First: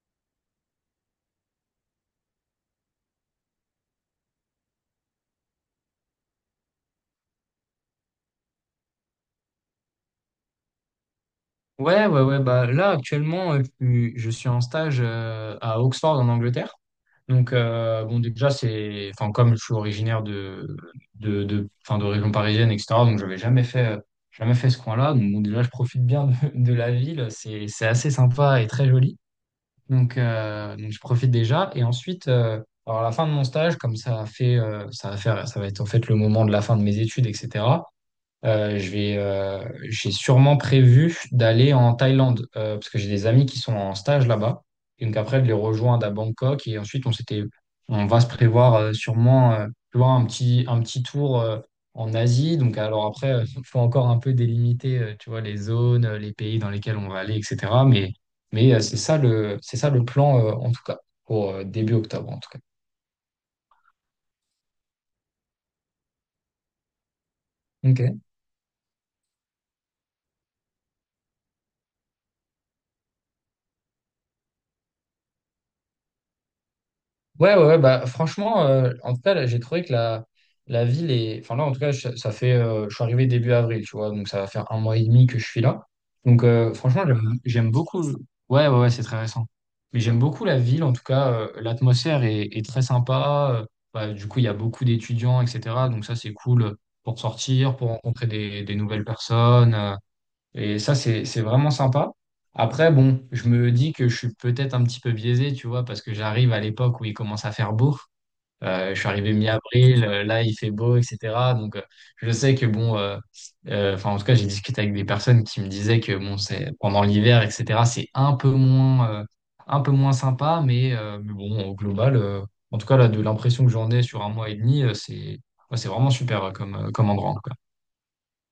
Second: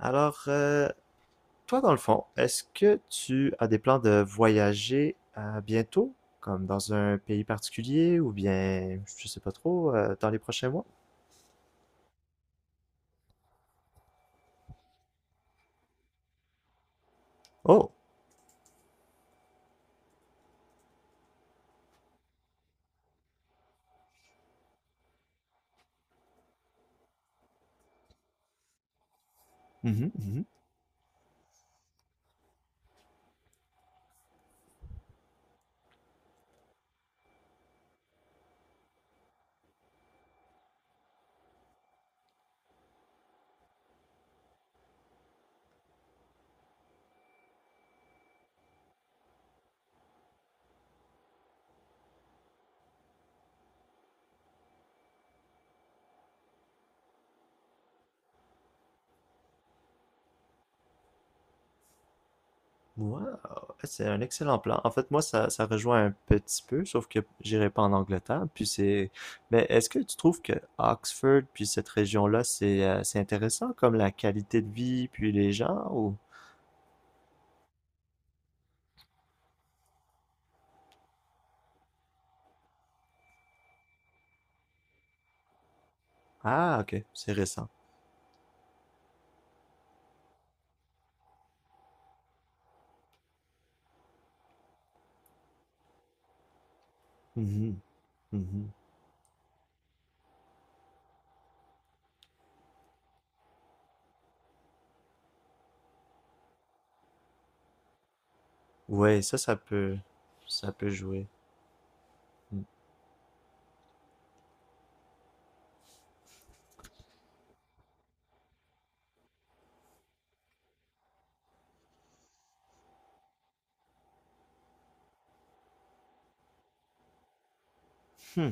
Alors, toi, dans le fond, est-ce que tu as des plans de voyager bientôt, comme dans un pays particulier, ou bien, je sais pas trop, dans les prochains mois? Ouais, ouais, ouais. Bah, là, actuellement, je suis en stage à Oxford, en Angleterre. Oh! Bon, déjà, c'est, enfin, comme je suis originaire de, enfin, de région parisienne, etc., donc j'avais jamais fait, jamais fait ce coin-là. Donc, bon, déjà, je profite bien de la ville. C'est assez sympa et très joli. Mhm, mhm. Donc je profite déjà. Et ensuite, alors, à la fin de mon stage, comme ça a fait, ça va faire, ça va être en fait le moment de la fin de mes études, etc. Euh, je vais, euh, j'ai sûrement prévu d'aller en Thaïlande parce que j'ai des amis qui sont en stage là-bas. Et donc après, de les rejoindre à Bangkok et ensuite on va se prévoir tu vois, un petit tour en Asie. Donc alors après, il faut encore un peu délimiter, tu vois, les zones, les pays dans lesquels on va aller, etc. Mais c'est ça c'est ça le plan en tout cas pour début octobre en tout cas. Wow! Eh, c'est un excellent plan. En fait, moi, ça rejoint un petit peu, sauf que j'irai pas en Ok. Angleterre, puis c'est... Mais est-ce que tu trouves que Oxford, puis cette région-là, c'est intéressant, comme la qualité de vie, puis les gens, ou... Ouais, ouais, ouais, bah, franchement, en tout cas, là, j'ai trouvé que la ville est… Enfin, là, en tout cas, je- ça fait. Je suis arrivé début avril, tu vois, donc ça va faire un mois et demi que je suis là. Donc, Ah, franchement, ok, c'est j'aime récent. j'aime beaucoup. Ouais, ouais, ouais, c'est très récent. Mais j'aime beaucoup la ville, en tout cas, l'atmosphère est, est très sympa. Bah, du coup, il y a beaucoup d'étudiants, etc. Donc ça, c'est cool pour sortir, Mhm, pour rencontrer mhm. des nouvelles personnes. Et ça, c'est vraiment sympa. Après, bon, je me dis que je suis peut-être un petit peu biaisé, tu vois, parce que j'arrive à l'époque où il commence à faire beau. Je suis Ouais, arrivé ça, ça peut, mi-avril, là, il fait ça peut beau, jouer. etc. Donc, je sais Hmm. que, bon, enfin, en tout cas, j'ai discuté avec des personnes qui me disaient que, bon, c'est pendant l'hiver, etc., c'est un peu moins sympa, mais bon, au global, en tout cas, là, de l'impression que j'en ai sur un mois et demi, ouais, c'est vraiment super comme, comme endroit, quoi. Hmm.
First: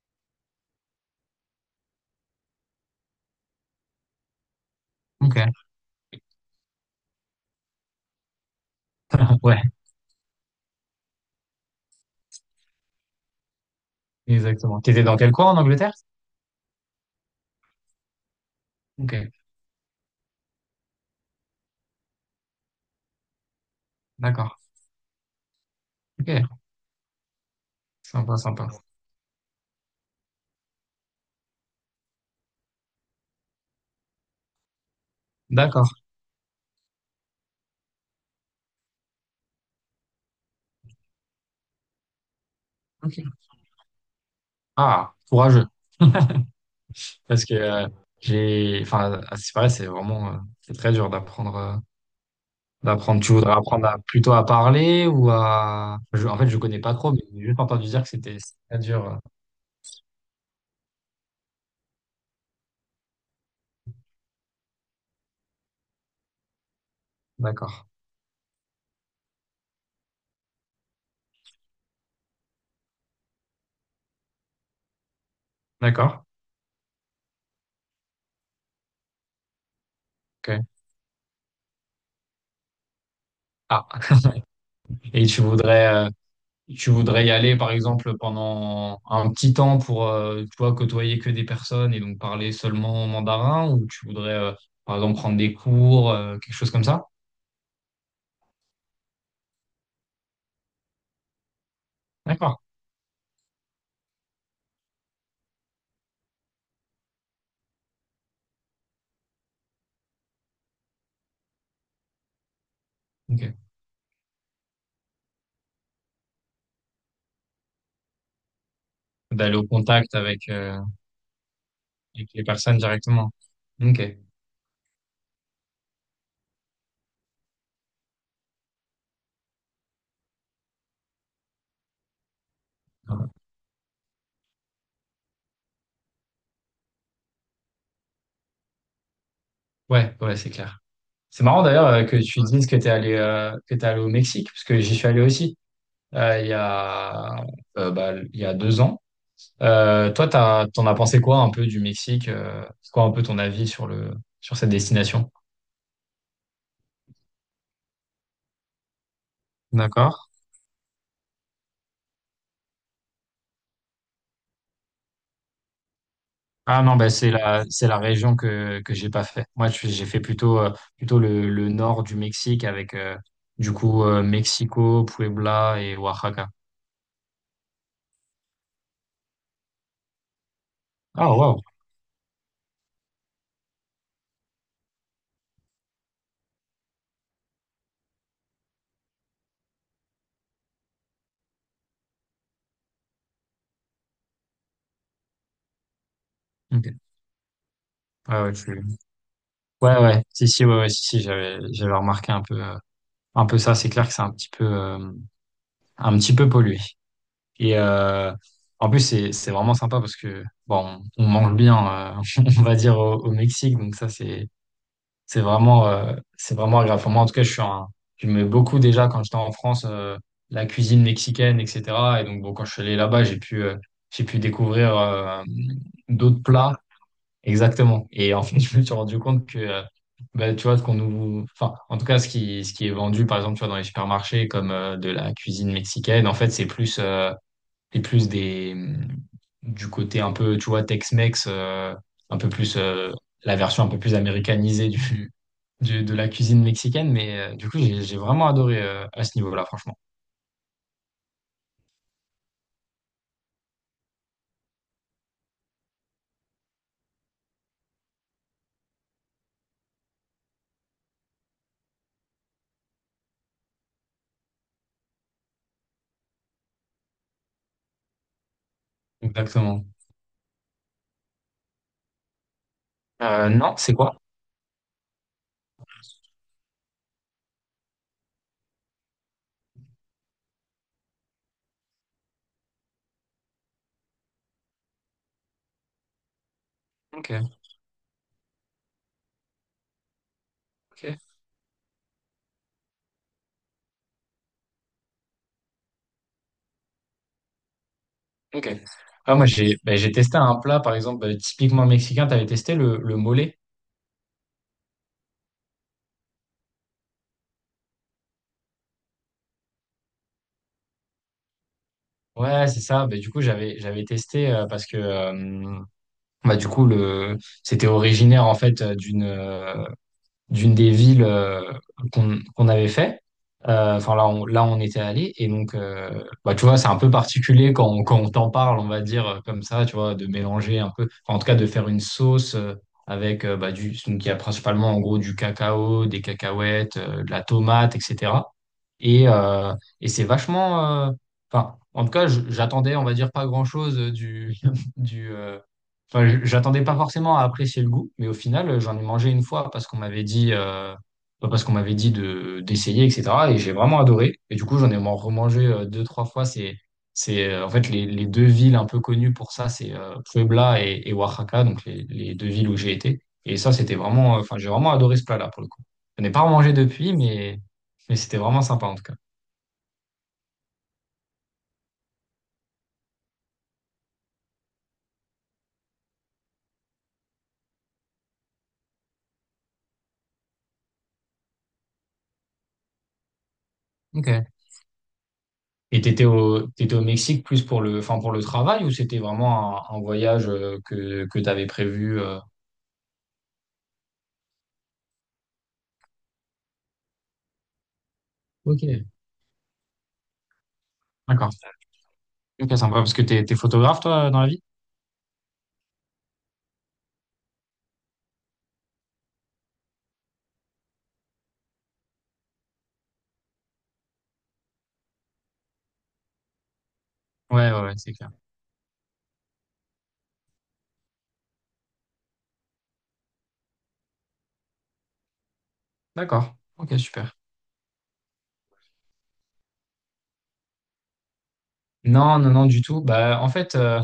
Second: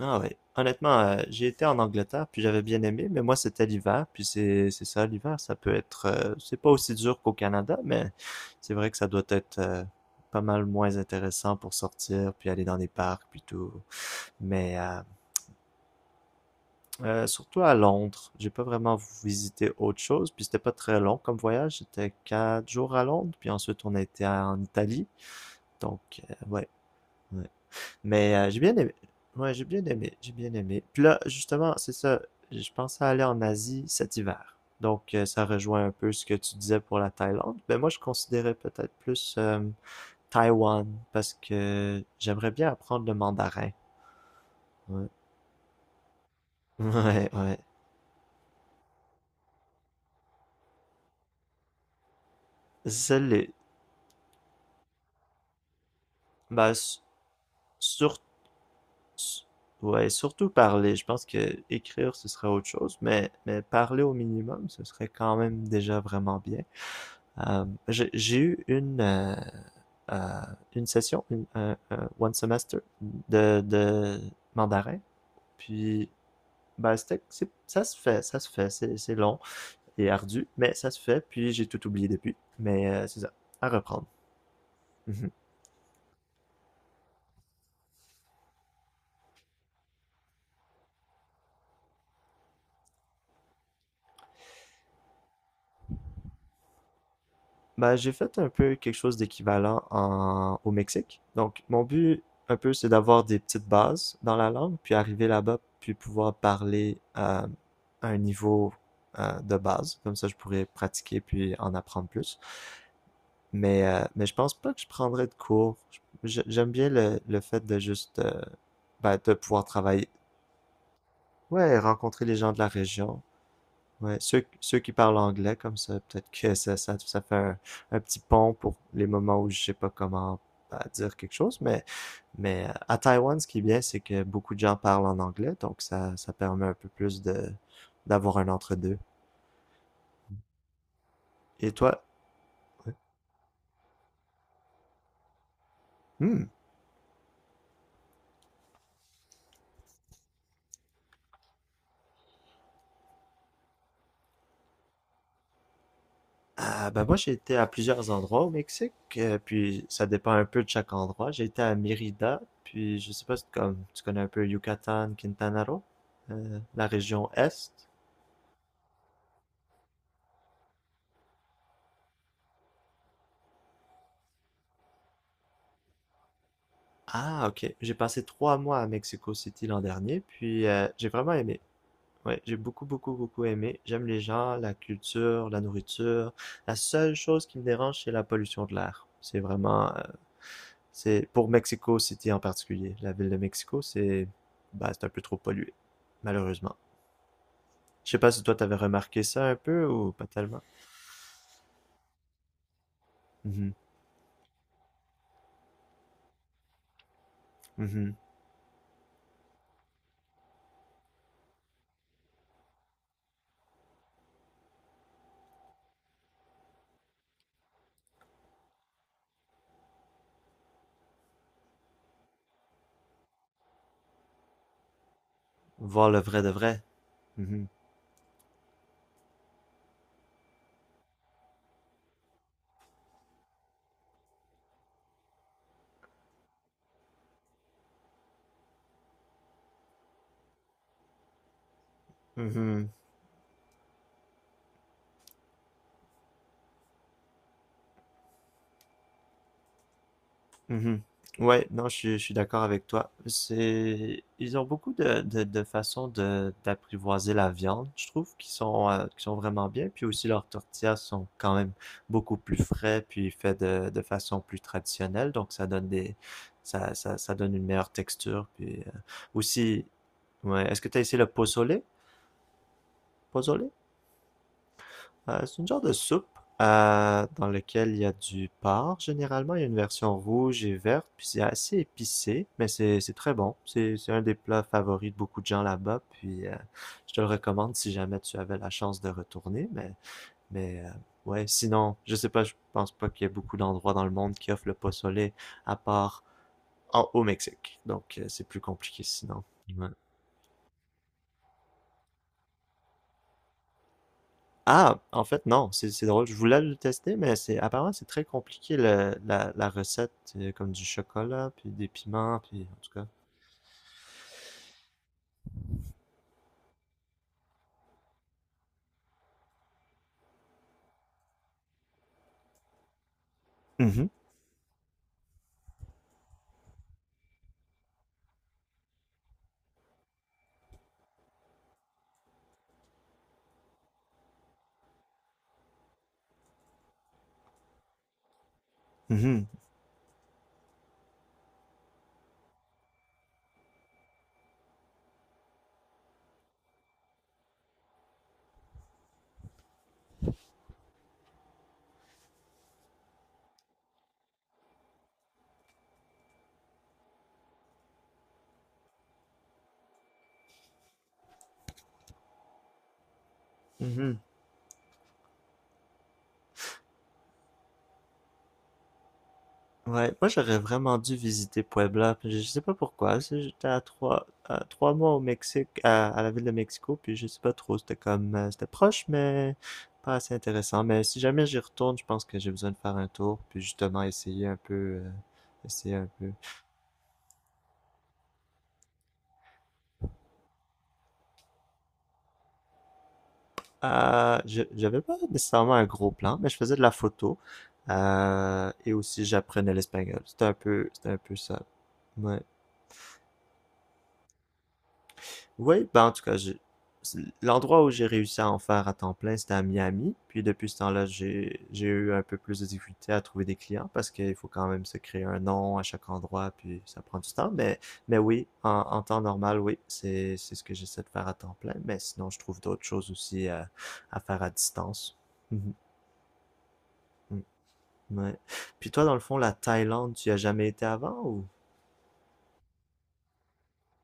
Ah ouais. Honnêtement, j'ai été en Angleterre, puis j'avais bien aimé, mais moi, c'était l'hiver, puis c'est ça, Ok. l'hiver, ça peut être, c'est pas aussi dur qu'au Canada, mais c'est vrai que ça doit être Ouais, pas mal moins intéressant pour sortir, puis aller dans des parcs, puis tout. Mais exactement. T'étais dans quel coin en Angleterre? Surtout à Londres, j'ai pas vraiment Ok, visité autre chose, puis c'était pas très long comme voyage, c'était 4 jours à Londres, puis ensuite on a été d'accord. en Italie, donc Ok, ouais. Ouais. Mais sympa, j'ai sympa. bien aimé. Ouais, j'ai bien aimé. J'ai bien aimé. Puis là, justement, c'est ça. Je pensais aller en Asie cet hiver. Donc, ça rejoint un D'accord. peu ce que tu disais pour la Thaïlande. Mais moi, je considérais peut-être plus Taïwan parce que j'aimerais bien apprendre le Ok. mandarin. Ouais, Ah, courageux. ouais. Parce que Ouais. Enfin, à ce qui paraît, c'est vraiment, c'est très dur C'est d'apprendre. Tu les- voudrais apprendre à- plutôt à parler ou à… En fait, je Bah, connais pas trop, mais j'ai juste entendu dire que sur... c'était c'est très dur. Ouais, surtout parler. Je pense que écrire, ce serait autre chose. Mais parler au minimum, ce serait quand même déjà vraiment bien. D'accord. J'ai eu euh, une session, un one semester de mandarin. Puis, D'accord. ben, ça se fait, ça se fait. C'est long et ardu, Ok. mais ça se fait. Puis, j'ai tout oublié depuis. Mais c'est ça, à Ah, reprendre. et Mhm. Tu voudrais y aller, par exemple, pendant un petit temps pour, tu vois, côtoyer que des personnes et donc parler seulement mandarin, ou tu voudrais, par exemple, prendre des cours, quelque chose comme ça? Bah, j'ai fait un peu quelque chose d'équivalent au Mexique. Donc, mon but, un D'accord. peu, c'est d'avoir des petites bases dans la langue, puis arriver là-bas, puis pouvoir parler à un niveau de base. Comme ça, je pourrais pratiquer, puis en apprendre plus. Ok. Mais je pense pas que je prendrais de cours. J'aime bien le fait de juste, bah, de D'aller pouvoir au travailler. contact avec, Ouais, rencontrer avec les les gens de la personnes région. directement. Ouais, Ok. ceux qui parlent anglais comme ça, peut-être que ça fait un petit pont pour les moments où je sais pas comment bah, dire quelque chose, mais à Taïwan, ce qui est bien, c'est que beaucoup de gens parlent en anglais, donc ça permet un peu plus de d'avoir un entre-deux. Ouais, ouais, c'est clair. C'est marrant Et d'ailleurs toi? Que tu dises que t'es allé au Mexique, parce que j'y suis allé aussi Hmm. il y a il y a deux ans. Toi, t'en as pensé quoi un peu du Mexique? C'est quoi un peu ton avis sur le sur cette destination? Ah, ben moi, j'ai été à plusieurs endroits au Mexique, puis ça D'accord. dépend un peu de chaque endroit. J'ai été à Mérida, puis je sais pas si comme, tu connais un peu Yucatan, Quintana Roo, Ah la non, bah région c'est Est. c'est la région que j'ai pas fait. Moi, j'ai fait plutôt, plutôt le nord du Mexique avec, Mexico, Puebla et Oaxaca. Ah, ok. J'ai passé 3 mois à Mexico City l'an dernier, puis j'ai Ah, vraiment aimé. wow. Ouais, j'ai beaucoup, beaucoup, beaucoup aimé. J'aime les gens, la culture, la nourriture. La seule chose qui me dérange, c'est la pollution de l'air. C'est pour Mexico City en particulier. La ville de Mexico, bah, c'est un peu trop pollué, malheureusement. Ok. Je sais pas Ouais, si ouais, toi tu- t'avais remarqué ça un peu ouais, ou ouais. pas Si, tellement. si, ouais, ouais, si, si, j'avais remarqué un peu Mhm, ça. C'est clair que c'est un petit peu pollué. Et, mhm. En plus, c'est vraiment sympa parce que, bon, on mange bien, euh, on va dire au Mexique. Donc ça, c'est… c'est vraiment agréable. Enfin, moi, en tout cas, j'aimais beaucoup déjà quand j'étais en France, la cuisine mexicaine, etc. Et donc, bon, quand je suis allé là-bas, j'ai pu découvrir, Voir le d'autres vrai de plats. vrai. Mhm, Exactement. Et en fait, je me suis rendu compte que, bah, tu vois, enfin, en tout cas, ce qui est vendu, par exemple, tu vois, dans les supermarchés, comme, de la cuisine mexicaine, en fait, c'est plus des, du côté un peu, tu vois, Tex-Mex, un peu plus, mhm. La version un peu plus américanisée de la cuisine mexicaine, mais du coup, j'ai vraiment adoré à ce niveau-là, franchement. Mhm. Ouais, non, je suis d'accord avec toi. Ils ont beaucoup de façons d'apprivoiser la viande, je trouve, qui sont vraiment bien. Puis aussi, leurs tortillas sont quand même beaucoup plus frais, puis faits de façon plus traditionnelle. Donc, ça donne une meilleure texture. Puis aussi, Exactement. ouais, est-ce que tu as essayé le pozole? Pozole? Non, c'est quoi? C'est une genre de soupe dans laquelle il y a du porc. Généralement, il y a une version rouge et verte, puis c'est assez épicé, mais c'est très bon. C'est un des plats favoris de beaucoup de gens là-bas, puis je te le Ok, recommande si jamais tu avais la chance de retourner. Mais ok, ouais, sinon, je sais pas, je pense pas qu'il y ait beaucoup d'endroits dans le monde qui offrent le pozole à part au Mexique. Donc c'est plus ok. compliqué Ah, sinon. moi, Ouais. J'ai testé un plat, par exemple, ben, typiquement mexicain, tu avais testé le mole. Ah, en fait, non, c'est drôle. Je voulais le tester, mais c'est apparemment c'est très compliqué la recette, comme du chocolat, puis des piments, puis Ouais, en c'est tout cas. ça. Ben, du coup, j'avais j'avais testé parce que bah, du coup, le c'était originaire en fait d'une d'une des villes qu'on qu'on avait fait. Mhm, Enfin, là, là, on était allé. Et donc, bah, tu vois, c'est un peu particulier quand, quand on t'en parle, on va dire comme ça, tu vois, de mélanger un peu, enfin, en tout cas, de faire une sauce donc, il y a principalement, en gros, du cacao, des cacahuètes, de la tomate, etc. Et, mhm, euh, et c'est vachement… Enfin, en tout cas, j'attendais, on va dire, pas grand-chose du, euh, Enfin, j'attendais pas forcément à apprécier le goût, mais au final, j'en ai mangé une fois parce qu'on m'avait dit, de d'essayer, etc. Et j'ai vraiment adoré. Et du coup, j'en ai remangé deux, trois fois. C'est En fait les deux villes un peu connues pour ça, c'est Puebla et Oaxaca, donc les deux villes où j'ai été. Et ça, c'était mhm. vraiment, enfin, j'ai vraiment adoré ce plat-là pour le coup. Je n'ai pas remangé depuis, mais c'était vraiment sympa en tout cas. Ouais, moi j'aurais vraiment dû visiter Puebla, puis je sais pas pourquoi. J'étais à trois mois au Mexique, à la ville de Mexico, puis je sais pas trop. C'était proche, mais pas assez intéressant. Mais si jamais j'y retourne, je pense que j'ai besoin de faire un tour, puis justement essayer Ok. un peu, euh, essayer Et un peu. T'étais au Mexique plus pour le, enfin pour le travail, ou c'était vraiment un voyage que t'avais prévu J'avais pas nécessairement un gros plan, mais je faisais de la photo. Ok, Et aussi, j'apprenais l'espagnol. C'était un peu d'accord. ça. Ouais. Ok, sympa. Parce que t'es photographe, toi, dans la vie? Oui, ben en tout cas, l'endroit où j'ai réussi à en faire à temps plein, c'était à Miami. Puis depuis ce temps-là, j'ai eu un peu plus de difficulté à trouver des clients parce qu'il faut quand même se créer un nom à chaque endroit, puis ça prend du temps. Ouais, Mais, ouais, ouais, c'est mais clair. oui, en temps normal, oui, c'est ce que j'essaie de faire à temps plein. Mais sinon, je trouve d'autres choses aussi à faire à distance. D'accord. Ok, super. Mhm. Ouais. Puis toi, dans le fond, la Thaïlande, tu y as jamais été avant ou? Non, non, non, du tout. Bah, en fait,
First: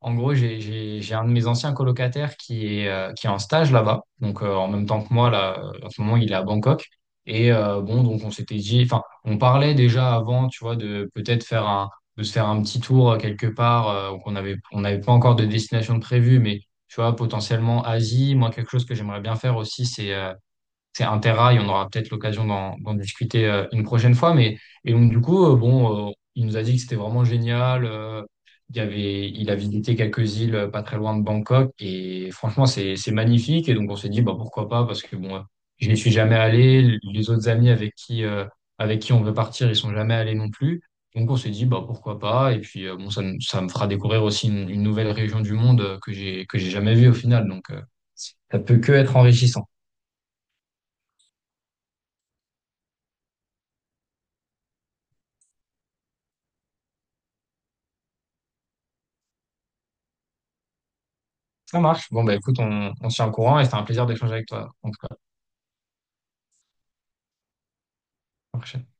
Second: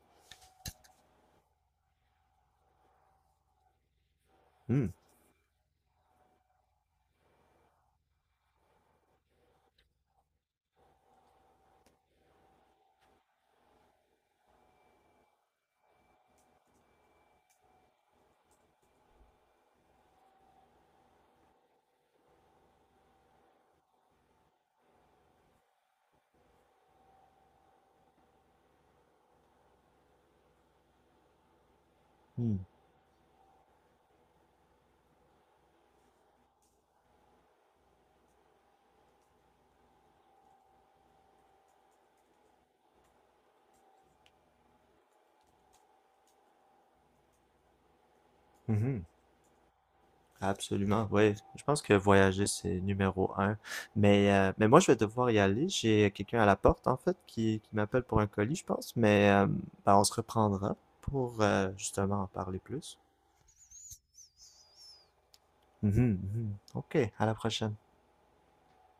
En gros, j'ai un de mes anciens colocataires qui est en stage là-bas. Donc, en Hmm, même temps que moi, là, en ce moment, il est à Bangkok. Et bon, donc, enfin, on parlait déjà avant, tu vois, de peut-être faire de se faire un petit tour quelque part. Qu'on avait, on n'avait pas encore de destination de prévue, mais tu vois, potentiellement Asie. Moi, quelque chose que j'aimerais bien faire aussi, c'est un terrail, on aura peut-être l'occasion d'en discuter une prochaine fois. Mais et donc du coup, il nous a dit que c'était vraiment génial. Il y avait, il a visité quelques îles pas très loin de Bangkok et hmm. franchement, c'est magnifique. Et donc on s'est dit, bah pourquoi pas, parce que bon, je n'y suis jamais allé. Les autres amis avec qui on veut partir, ils sont jamais allés non plus. Donc on s'est dit bah pourquoi pas et puis ça me fera découvrir aussi une nouvelle région du monde que j'ai jamais vue au final donc ça peut que Mhm. être enrichissant. Absolument, oui. Je pense que voyager, c'est numéro 1. Mais moi, je vais devoir y aller. J'ai quelqu'un à la porte, en fait, qui m'appelle pour un colis, je pense. Mais ben, on se reprendra pour Ça marche. justement Bon, en bah écoute, parler plus. on se tient au courant et c'était un plaisir d'échanger avec toi, en tout Mhm, mhm. OK, à la prochaine. cas.